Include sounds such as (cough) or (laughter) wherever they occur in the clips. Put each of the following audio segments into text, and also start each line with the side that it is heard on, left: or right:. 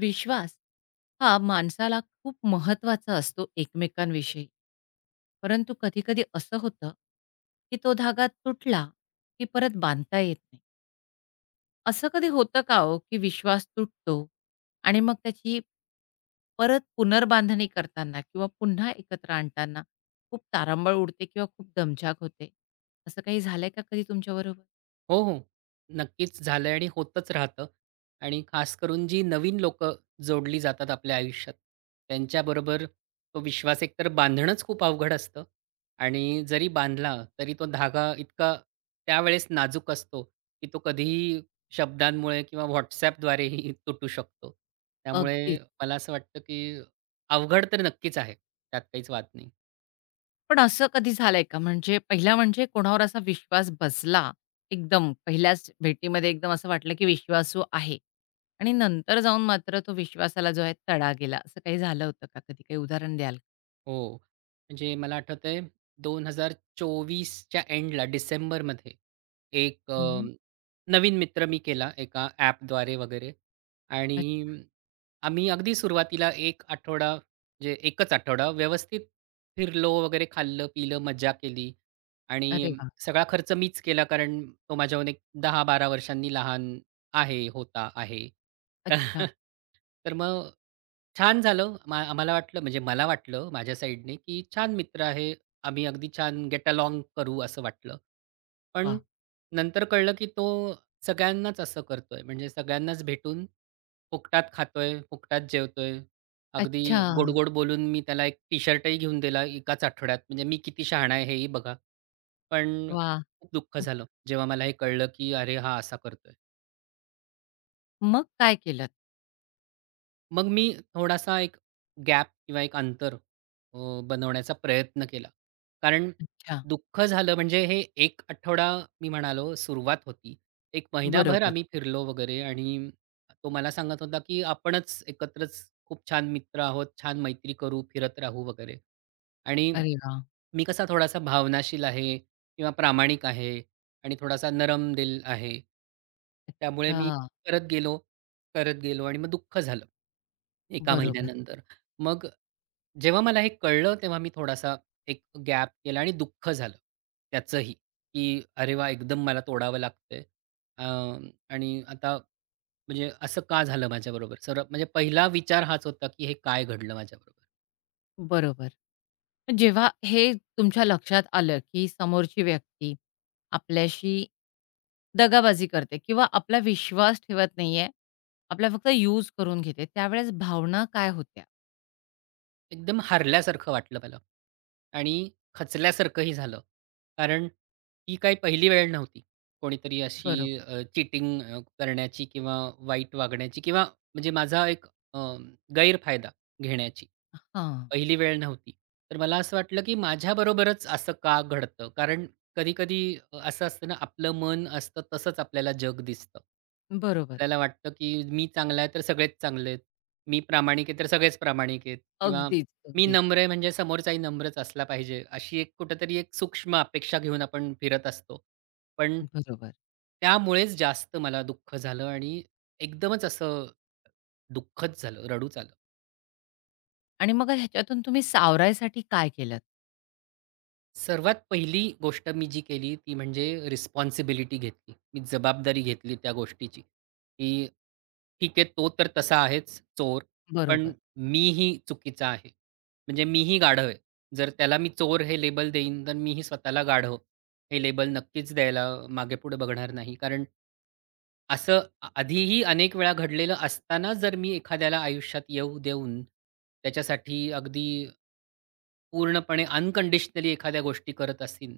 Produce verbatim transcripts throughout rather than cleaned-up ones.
left: विश्वास हा माणसाला खूप महत्त्वाचा असतो एकमेकांविषयी. परंतु कधी-कधी असं होतं, की तो धागा तुटला, की परत बांधता येत नाही. असं कधी होतं का हो, की विश्वास तुटतो आणि मग त्याची परत पुनर्बांधणी करताना किंवा पुन्हा एकत्र आणताना खूप तारांबळ उडते किंवा खूप दमछाक होते. असं काही झालंय का कधी तुमच्याबरोबर?
right: हो, हो. नक्कीच झालंय आणि होतच राहतं. आणि खास करून जी नवीन लोकं जोडली जातात आपल्या आयुष्यात, त्यांच्याबरोबर तो विश्वास एकतर बांधणंच खूप अवघड असतं आणि जरी बांधला तरी तो धागा इतका त्यावेळेस नाजूक असतो, की तो कधीही शब्दांमुळे किंवा WhatsAppद्वारेही तुटू शकतो.
left: अगदी.
right: त्यामुळे मला असं वाटतं, की अवघड तर नक्कीच आहे. त्यात काहीच वाद नाही.
left: पण असं कधी झालंय का? म्हणजे पहिला म्हणजे कोणावर असा विश्वास बसला एकदम पहिल्याच भेटीमध्ये एकदम असं वाटलं, की विश्वासू आहे आणि नंतर जाऊन मात्र तो विश्वासाला जो आहे तडा गेला. असं काही झालं होतं का कधी? काही उदाहरण द्याल?
right: हो. म्हणजे मला आठवतंय दोन हजार चोविसच्या एंडला डिसेंबरमध्ये एक अ,
left: हं.
right: नवीन मित्र मी केला एका ॲपद्वारे वगैरे आणि
left: अ
right: आम्ही अगदी सुरुवातीला एक आठवडा म्हणजे एकच आठवडा व्यवस्थित फिरलो वगैरे, खाल्लं-पिलं, मज्जा केली आणि
left: अरे वाह!
right: सगळा खर्च मीच केला कारण तो माझ्याहून एक दहा ते बारा वर्षांनी लहान आहे, होता, आहे.
left: अच्छा.
right: (laughs) तर मग छान झालं. मा आम्हाला वाटलं म्हणजे मला वाटलं माझ्या साइडने, की छान मित्र आहे. आम्ही अगदी छान गेट अलाँग करू असं वाटलं. पण
left: वाह!
right: नंतर कळलं, की तो सगळ्यांनाच असं करतोय. म्हणजे सगळ्यांनाच भेटून फुकटात खातोय, फुकटात जेवतोय. अगदी
left: अच्छा.
right: गोड-गोड बोलून मी त्याला एक टी-शर्टही घेऊन दिला एकाच आठवड्यात. म्हणजे मी किती शहाणा आहे हेही बघा. पण
left: वाह!
right: खूप दुःख झालं, जेव्हा मला हे कळलं, की अरे हा असा करतोय.
left: मग काय केलंत?
right: मग मी थोडासा एक गॅप किंवा एक अंतर अ, बनवण्याचा प्रयत्न केला. कारण
left: अच्छा.
right: दुःख झालं म्हणजे हे एक आठवडा मी म्हणालो सुरुवात होती. एक महिनाभर
left: बरोबर.
right: आम्ही फिरलो वगैरे आणि तो मला सांगत होता, की आपणच एकत्रच खूप छान मित्र आहोत, छान मैत्री करू, फिरत राहू वगैरे. आणि
left: अरे वाह!
right: मी कसा थोडासा भावनाशील आहे किंवा प्रामाणिक आहे आणि थोडासा नरम दिल आहे. त्यामुळे मी
left: अच्छा.
right: करत गेलो, करत गेलो आणि मग दुःख झालं. एका
left: बरोबर,
right: महिन्यानंतर. मग जेव्हा मला हे कळलं, तेव्हा मी थोडासा एक गॅप केला आणि दुःख झालं त्याचंही, की "अरे वाह! एकदम मला तोडावं लागतंय." अ, आणि आता म्हणजे असं का झालं माझ्याबरोबर? सर्वात म्हणजे पहिला विचार हाच होता, की हे काय घडलं माझ्याबरोबर?
left: बरोबर. जेव्हा हे तुमच्या लक्षात आलं, की समोरची व्यक्ती आपल्याशी दगाबाजी करते किंवा आपला विश्वास ठेवत नाहीये, आपला फक्त यूज करून घेते, त्यावेळेस भावना काय होत्या?
right: एकदम हरल्यासारखं वाटलं मला आणि खचल्यासारखंही झालं. कारण ही काही पहिली वेळ नव्हती. कोणीतरी अशी
left: बरोबर.
right: अ, चीटिंग अ, करण्याची किंवा वाईट वागण्याची किंवा म्हणजे माझा एक अ, गैरफायदा घेण्याची.
left: हां,
right: पहिली वेळ नव्हती. तर मला असं वाटलं, की माझ्याबरोबरच असं का घडतं? कारण कधी-कधी अ, असं असतं ना, आपलं मन असतं तसंच आपल्याला जग दिसतं.
left: बरोबर.
right: आपल्याला वाटतं, की मी चांगला आहे तर सगळेच चांगले आहेत. मी प्रामाणिक आहे तर सगळेच प्रामाणिक आहेत किंवा
left: अगदीच,
right: मी
left: अगदीच.
right: नम्र आहे म्हणजे समोरचाही नम्रच असला पाहिजे. अशी एक कुठेतरी एक सूक्ष्म अपेक्षा घेऊन आपण फिरत असतो. पण
left: बरोबर.
right: त्यामुळेच जास्त मला दुःख झालं आणि एकदमच असं दुःखच झालं, रडूच आलं.
left: आणि मग ह्याच्यातून तुम्ही सावरायसाठी काय केलंत?
right: सर्वात पहिली गोष्ट मी जी केली ती म्हणजे रिस्पॉन्सिबिलिटी घेतली. मी जबाबदारी घेतली त्या गोष्टीची, की ठीक आहे तो तर तसा आहेच चोर, पण
left: बरोबर,
right: मीही चुकीचा आहे. म्हणजे मीही गाढव आहे. जर त्याला मी चोर हे लेबल देईन, तर मीही स्वतःला गाढव हे लेबल नक्कीच द्यायला मागे-पुढे बघणार नाही. कारण असं आ आधीही अनेक वेळा घडलेलं असताना जर मी एखाद्याला आयुष्यात येऊ देऊन त्याच्यासाठी अगदी पूर्णपणे अनकंडिशनली एखाद्या गोष्टी करत असीन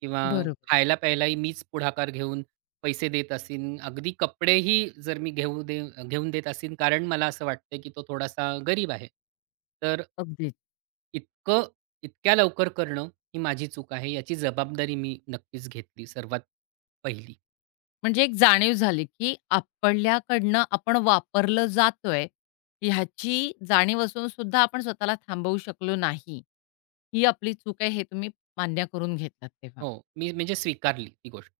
right: किंवा हं.
left: बरोबर.
right: खायला-प्यायलाही मीच पुढाकार घेऊन पैसे देत असीन. अगदी कपडेही जर मी घेऊ दे घेऊन देत असीन, कारण मला असं वाटतंय, की तो थोडासा गरीब आहे. तर
left: अगदीच.
right: इतकं इतक्या लवकर करणं ही माझी चूक आहे, याची जबाबदारी मी नक्कीच घेतली सर्वात पहिली.
left: म्हणजे एक जाणीव झाली, की आपल्याकडनं आपण वापरलं जातोय, ह्याची जाणीव असून सुद्धा आपण स्वतःला थांबवू शकलो नाही. ही आपली चूक आहे हे तुम्ही मान्य करून घेतलात तेव्हा.
right: हो, मी म्हणजे स्वीकारली ती गोष्ट.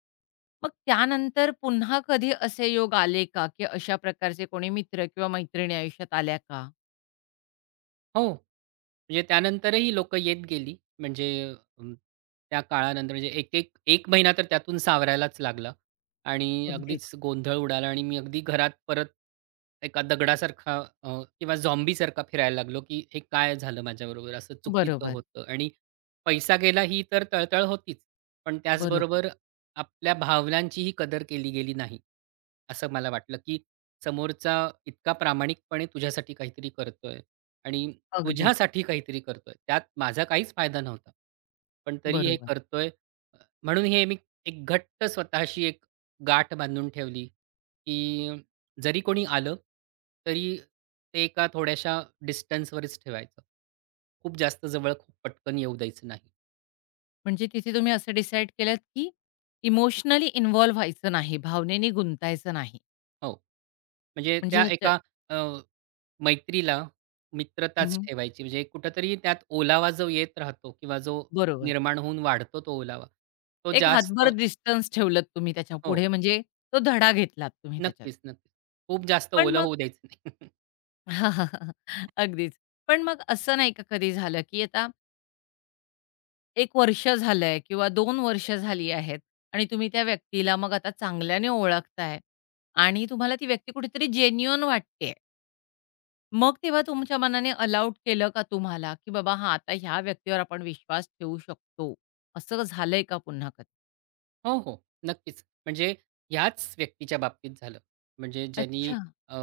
left: मग त्यानंतर पुन्हा कधी असे योग आले का, की अशा प्रकारचे कोणी मित्र किंवा मैत्रिणी आयुष्यात आल्या का?
right: हो. म्हणजे त्यानंतरही लोक येत गेली. म्हणजे अं, त्या काळानंतर म्हणजे एक-एक एक महिना तर त्यातून सावरायलाच लागला आणि
left: अगदीच.
right: अगदीच गोंधळ उडाला आणि मी अगदी घरात परत एका दगडासारखा अ, किंवा झॉम्बीसारखा फिरायला लागलो, की हे काय झालं माझ्याबरोबर? असं चुकीचं
left: बरोबर,
right: होतं आणि पैसा गेला ही तर तळतळ होतीच. पण
left: बरोबर.
right: त्याचबरोबर आपल्या भावनांचीही कदर केली गेली नाही. असं मला वाटलं, की समोरचा इतका प्रामाणिकपणे तुझ्यासाठी काहीतरी करतोय आणि
left: अगदी
right: तुझ्यासाठी काहीतरी करतोय. त्यात माझा काहीच फायदा नव्हता. पण तरी हे
left: बरोबर.
right: करतोय अ, म्हणून हे मी एक घट्ट स्वतःशी एक गाठ बांधून ठेवली, की जरी कोणी आलं, तरी ते एका थोड्याशा डिस्टन्सवरच ठेवायचं. खूप जास्त जवळ खूप पटकन येऊ द्यायचं नाही.
left: म्हणजे तिथे तुम्ही असं डिसाईड केलंत, की इमोशनली इन्व्हॉल्व व्हायचं नाही, भावनेने गुंतायचं नाही.
right: हो. म्हणजे
left: म्हणजे
right: त्या
left: ह्याच्या
right: एका अ, मैत्रीला मित्रताच
left: हं,
right: ठेवायची. म्हणजे कुठेतरी त्यात ओलावा जो येत राहतो किंवा जो
left: बरोबर.
right: निर्माण होऊन वाढतो तो ओलावा, तो
left: एक
right: जास्त
left: हातभर डिस्टन्स ठेवलत तुम्ही त्याच्या
right: हो.
left: पुढे म्हणजे तो धडा घेतलात तुम्ही त्याच्यात.
right: नक्कीच, नक्कीच. खूप जास्त
left: पण
right: ओलं
left: मग
right: होऊ द्यायचं नाही. (laughs)
left: (laughs) अगदीच. पण मग असं नाही का कधी झालं, की आता एक वर्ष झालंय किंवा दोन वर्ष झाली आहेत आणि तुम्ही त्या व्यक्तीला मग आता चांगल्याने ओळखताय आणि तुम्हाला ती व्यक्ती कुठेतरी जेन्युइन वाटतेय. मग तेव्हा तुमच्या मनाने अलाउड केलं का तुम्हाला, की बाबा हां, आता ह्या व्यक्तीवर आपण विश्वास ठेवू शकतो. असं झालंय का पुन्हा कधी?
right: हो, हो. नक्कीच. म्हणजे ह्याच व्यक्तीच्या बाबतीत झालं. म्हणजे ज्यांनी
left: अच्छा.
right: अ,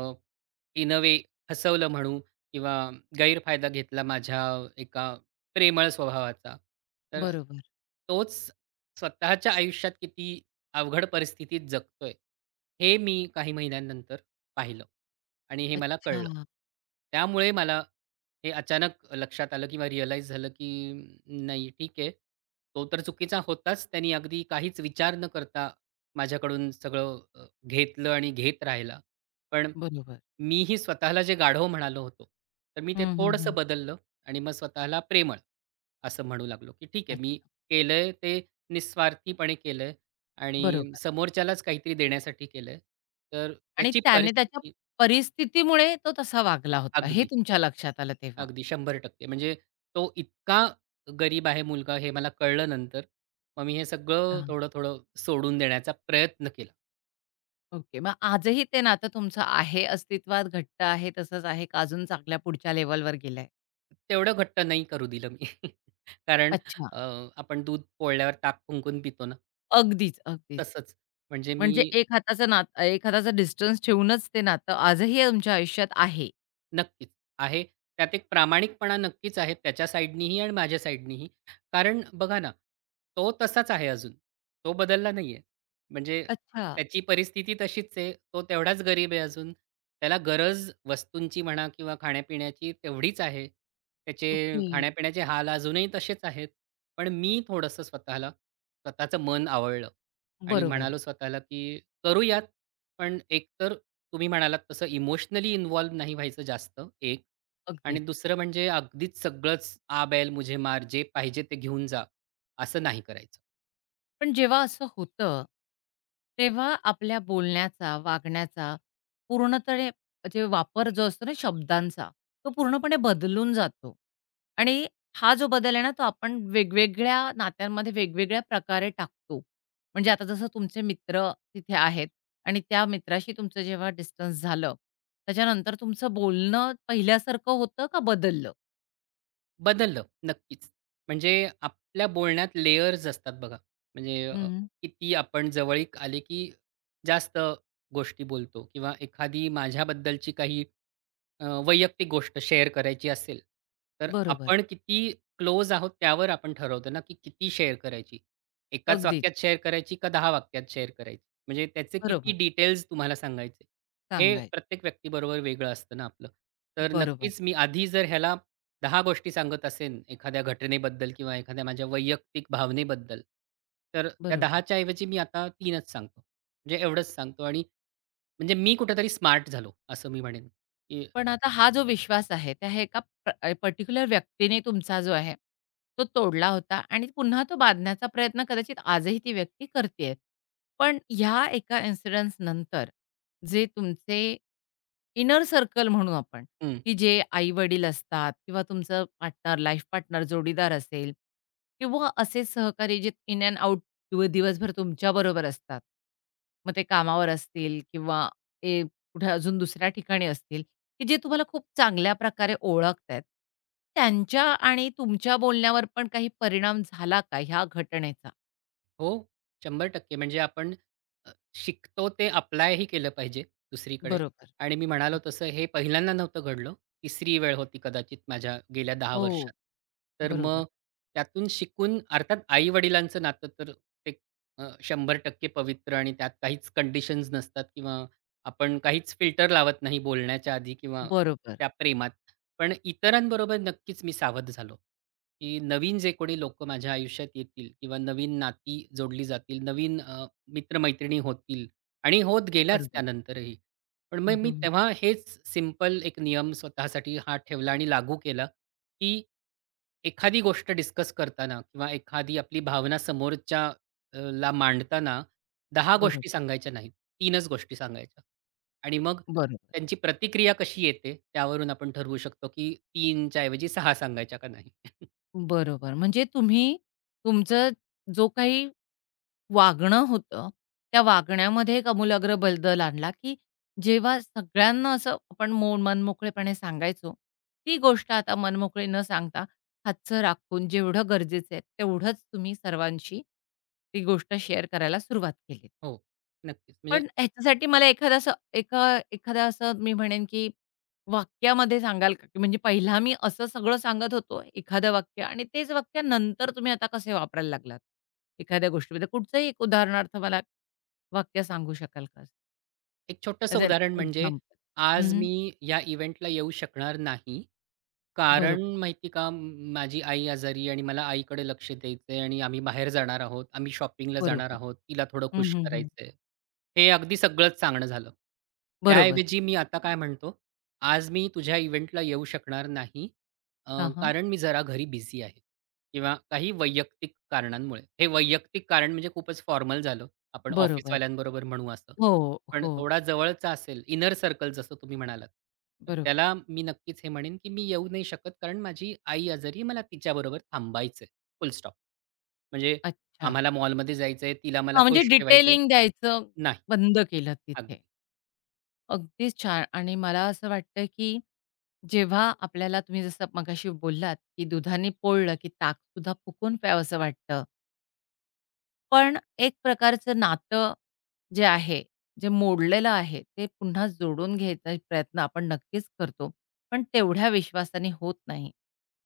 right: इन अ वे फसवलं म्हणू किंवा गैरफायदा घेतला माझ्या एका प्रेमळ स्वभावाचा. तर
left: बरोबर.
right: तोच स्वतःच्या आयुष्यात किती अवघड परिस्थितीत जगतोय, हे मी काही महिन्यांनंतर पाहिलं. आणि हे मला
left: अच्छा.
right: कळलं. त्यामुळे मला हे अचानक लक्षात आलं किंवा रिअलाईज झालं, की "म, नाही ठीक आहे. तो तर चुकीचा होताच. त्यानी अगदी काहीच विचार न करता माझ्याकडून सगळं अ, घेतलं आणि घेत राहिला. पण
left: बरोबर.
right: मीही स्वतःला जे गाढव म्हणालो होतो, तर मी ते
left: हं, हं,
right: थोडंसं
left: हं.
right: बदललं आणि मग स्वतःला प्रेमळ असं म्हणू लागलो, की ठीक आहे मी
left: अच्छा.
right: केलंय ते निस्वार्थीपणे केलंय आणि
left: बरोबर.
right: समोरच्यालाच काहीतरी देण्यासाठी केलंय. तर
left: आणि
right: त्याची
left: त्याने त्याच्या
right: परिस्थिती
left: परिस्थितीमुळे तो तसा वागला होता, हे
right: अगदी.
left: तुमच्या लक्षात आलं तेव्हा?
right: अगदी शंभर टक्के म्हणजे तो इतका गरीब आहे मुलगा हे मला कळलं नंतर. मग मी हे सगळं
left: अच्छा.
right: थोडं-थोडं सोडून देण्याचा प्रयत्न केला.
left: ओके. मग आजही ते नातं तुमचं आहे, अस्तित्वात घट्ट आहे, तसंच आहे का अजून चांगल्या पुढच्या लेव्हलवर गेलंय?
right: तेवढं घट्ट नाही करू दिलं मी. (laughs) कारण
left: अच्छा.
right: अ, आपण दूध पोळल्यावर ताक फुंकून पितो ना,
left: अगदीच, अगदीच.
right: तसंच. म्हणजे मी
left: म्हणजे एक हाताचं नातं एक हाताचं डिस्टन्स ठेवूनच ते नातं आजही तुमच्या आयुष्यात आहे.
right: नक्कीच आहे. त्यात एक प्रामाणिकपणा नक्कीच आहे त्याच्या साइडनीही आणि माझ्या साइडनीही. कारण बघा ना, तो तसाच आहे अजून. तो बदलला नाहीये. म्हणजे
left: अच्छा.
right: त्याची परिस्थिती तशीच आहे. तो तेवढाच गरीब आहे अजून. त्याला गरज वस्तूंची म्हणा किंवा खाण्यापिण्याची तेवढीच आहे. त्याचे
left: ओके.
right: खाण्यापिण्याचे हाल अजूनही तसेच आहेत. पण मी थोडंसं स्वतःला स्वतःचं मन आवळलं आणि
left: बरोबर आहे.
right: म्हणालो स्वतःला, की करूयात. पण एकतर तुम्ही म्हणालात तसं इमोशनली इन्व्हॉल्व नाही व्हायचं जास्त एक आणि
left: अगदीच.
right: दुसरं म्हणजे अगदीच सगळंच "आ बैल मुझे मार, जे पाहिजे ते घेऊन जा" असं नाही करायचं.
left: पण जेव्हा असं होतं, तेव्हा आपल्या बोलण्याचा, वागण्याचा पूर्णतः जे वापर जो असतो ना शब्दांचा, तो पूर्णपणे बदलून जातो. आणि हा जो बदल आहे ना, तो आपण वेगवेगळ्या नात्यांमध्ये वेगवेगळ्या प्रकारे टाकतो. म्हणजे आता जसं तुमचे मित्र तिथे आहेत आणि त्या मित्राशी तुमचं जेव्हा डिस्टन्स झालं, त्याच्यानंतर तुमचं बोलणं पहिल्यासारखं होतं का बदललं?
right: बदललं नक्कीच. म्हणजे आपल्या बोलण्यात लेयर्स असतात बघा. म्हणजे अ,
left: हं,
right: किती आपण जवळीक आले की जास्त गोष्टी बोलतो किंवा एखादी माझ्याबद्दलची काही अ, वैयक्तिक गोष्ट शेअर करायची असेल, तर
left: बरोबर.
right: आपण किती क्लोज आहोत त्यावर आपण ठरवतो ना, की किती शेअर करायची. एकाच
left: अगदीच.
right: वाक्यात शेअर करायची का दहा वाक्यात शेअर करायची. म्हणजे त्याचे किती
left: बरोबर.
right: डिटेल्स तुम्हाला सांगायचे. हे
left: सांगाय
right: प्रत्येक व्यक्तीबरोबर वेगळं असतं ना आपलं. तर
left: बरोबर,
right: नक्कीच मी आधी जर ह्याला दहा गोष्टी सांगत असेन एखाद्या घटनेबद्दल किंवा एखाद्या माझ्या वैयक्तिक भावनेबद्दल, तर त्या दहा
left: बरोबर.
right: ऐवजी मी आता तीनच सांगतो. म्हणजे एवढंच सांगतो आणि म्हणजे मी कुठेतरी स्मार्ट झालो असं मी म्हणेन, की
left: पण आता हा जो विश्वास आहे, त्या हे एका प पर्टिक्युलर व्यक्तीने तुमचा जो आहे, तो तोडला होता आणि पुन्हा तो बांधण्याचा प्रयत्न कदाचित आजही ती व्यक्ती करतीये. पण ह्या एका इन्सिडन्स नंतर, जे तुमचे इनर सर्कल म्हणू आपण, की जे आई-वडील असतात किंवा तुमचं पार्टनर, लाईफ पार्टनर, जोडीदार असेल किंवा असे सहकारी जे इन अँड आउट दिव दिवसभर तुमच्याबरोबर असतात. मग ते कामावर असतील किंवा ते कुठे अजून दुसऱ्या ठिकाणी असतील. की जे तुम्हाला खूप चांगल्या प्रकारे ओळखतायत. त्यांच्या आणि तुमच्या बोलण्यावर पण काही परिणाम झाला का ह्या घटनेचा?
right: हो, शंभर टक्के म्हणजे आपण अ, शिकतो ते अप्लायही केलं पाहिजे दुसरीकडे
left: बरोबर.
right: आणि मी म्हणालो तसं हे पहिल्यांदा नव्हतं घडलं. तिसरी वेळ होती कदाचित माझ्या गेल्या दहा
left: हो,
right: वर्षात. तर
left: बरोबर.
right: मग त्यातून शिकून अर्थात आई-वडिलांचं नातं तर ते अ, शंभर टक्के पवित्र आणि त्यात काहीच कंडिशन्स नसतात किंवा आपण काहीच फिल्टर लावत नाही बोलण्याच्या आधी किंवा
left: बरोबर,
right: त्या प्रेमात. पण इतरांबरोबर नक्कीच मी सावध झालो, की नवीन जे कोणी लोकं माझ्या आयुष्यात येतील किंवा नवीन नाती जोडली जातील, नवीन अ, मित्र होतील आणि होत गेल्याच
left: बरोबर.
right: त्यानंतरही. पण मग
left: हं, हं.
right: मी
left: हं.
right: तेव्हा हेच सिंपल एक नियम स्वतःसाठी हा ठेवला आणि लागू केला, की एखादी गोष्ट डिस्कस करताना किंवा एखादी आपली भावना समोरच्या अ, ला मांडताना दहा गोष्टी
left: बरोबर,
right: सांगायच्या नाहीत. तीनच गोष्टी सांगायच्या आणि मग
left: बरोबर,
right: त्यांची प्रतिक्रिया कशी येते त्यावरून आपण ठरवू शकतो, की तीनच्या ऐवजी सहा सांगायच्या का नाही.
left: बरोबर. म्हणजे तुम्ही तुमचं जो काही वागणं होतं, त्या वागण्यामध्ये एक आमूलाग्र बदल आणला, की जेव्हा सगळ्यांना असं आपण मो मनमोकळेपणे सांगायचो, ती गोष्ट आता मनमोकळी न सांगता हातचं राखून जेवढं गरजेचं आहे, तेवढंच तुम्ही सर्वांशी ती गोष्ट शेअर करायला सुरुवात केली.
right: हो, नक्कीच. म्हणजे
left: पण ह्याच्यासाठी मला एखादं असं एका एखादं असं मी म्हणेन, की वाक्यामध्ये सांगाल का? की म्हणजे पहिला मी असं सगळं सांगत होतो एखादं वाक्य आणि तेच वाक्य नंतर तुम्ही आता कसे वापरायला लागलात? एखाद्या गोष्टीमध्ये कुठचंही एक उदाहरणार्थ मला वाक्य सांगू शकाल का?
right: एक छोटंसं
left: ॲज अॅन
right: उदाहरण म्हणजे
left: एक्झाम्पल.
right: आज मी या इव्हेंटला येऊ शकणार नाही. कारण
left: बरोबर,
right: माहिती का म- माझी आई आजारी आहे आणि मला आईकडे लक्ष द्यायचं आहे आणि आम्ही बाहेर जाणार आहोत. आम्ही शॉपिंगला जाणार
left: बरोबर.
right: आहोत. तिला थोडं
left: हं,
right: खुश
left: हं, हं.
right: करायचं आहे. हे अगदी सगळंच सांगणं झालं.
left: बरोबर.
right: त्याऐवजी मी आता काय म्हणतो, "आज मी तुझ्या इव्हेंटला येऊ शकणार नाही, अ,
left: हां, हां.
right: कारण मी जरा घरी बिझी आहे किंवा काही वैयक्तिक कारणांमुळे." हे वैयक्तिक कारण म्हणजे खूपच फॉर्मल झालं. आपण
left: बरोबर.
right: ऑफिसवाल्यांबरोबर म्हणू असं.
left: हो,
right: पण
left: हो.
right: थोडा जवळचा असेल, इनर सर्कल जसं तुम्ही म्हणालात, तर
left: बरोबर.
right: त्याला मी नक्कीच हे म्हणेन, की मी येऊ नाही शकत कारण माझी आई आजारी आहे. मला तिच्याबरोबर थांबायचंय, फुल स्टॉप. म्हणजे
left: अच्छा.
right: आम्हाला मॉलमध्ये जायचंय, तिला मला
left: हां, म्हणजे
right: खुश ठेवायचंय.
left: डिटेलिंग द्यायचं
right: नाही,
left: बंद केलं
right: अगदी.
left: तिथे. अगदीच छान. आणि मला असं वाटतं, की जेव्हा आपल्याला तुम्ही जसं मगाशी बोललात, की दुधाने पोळलं, की ताकसुद्धा फुकून प्यावंसं वाटतं. पण एक प्रकारचं नातं जे आहे, जे मोडलेलं आहे, ते पुन्हा जोडून घ्यायचा प्रयत्न आपण नक्कीच करतो. पण तेवढ्या विश्वासाने होत नाही,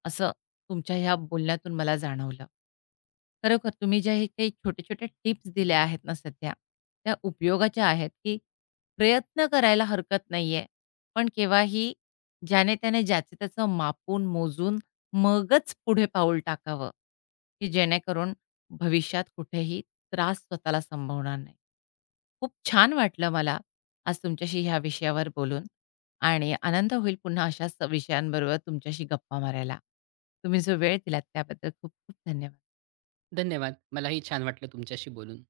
left: असं तुमच्या ह्या बोलण्यातून मला जाणवलं. खरोखर तुम्ही ज्या हे काही छोटे-छोटे टिप्स दिल्या आहेत ना सध्या, त्या उपयोगाच्या आहेत, की प्रयत्न करायला हरकत नाहीये, पण केव्हाही ज्याने-त्याने ज्याचं-त्याचं मापून, मोजून मगच पुढे पाऊल टाकावं, की जेणेकरून भविष्यात कुठेही त्रास स्वतःला संभवणार नाही. खूप छान वाटलं मला आज तुमच्याशी ह्या विषयावर बोलून आणि आनंद होईल पुन्हा अशाच विषयांबरोबर तुमच्याशी गप्पा मारायला. तुम्ही जो वेळ दिलात त्याबद्दल खूप खूप धन्यवाद.
right: धन्यवाद. मलाही छान वाटलं तुमच्याशी बोलून.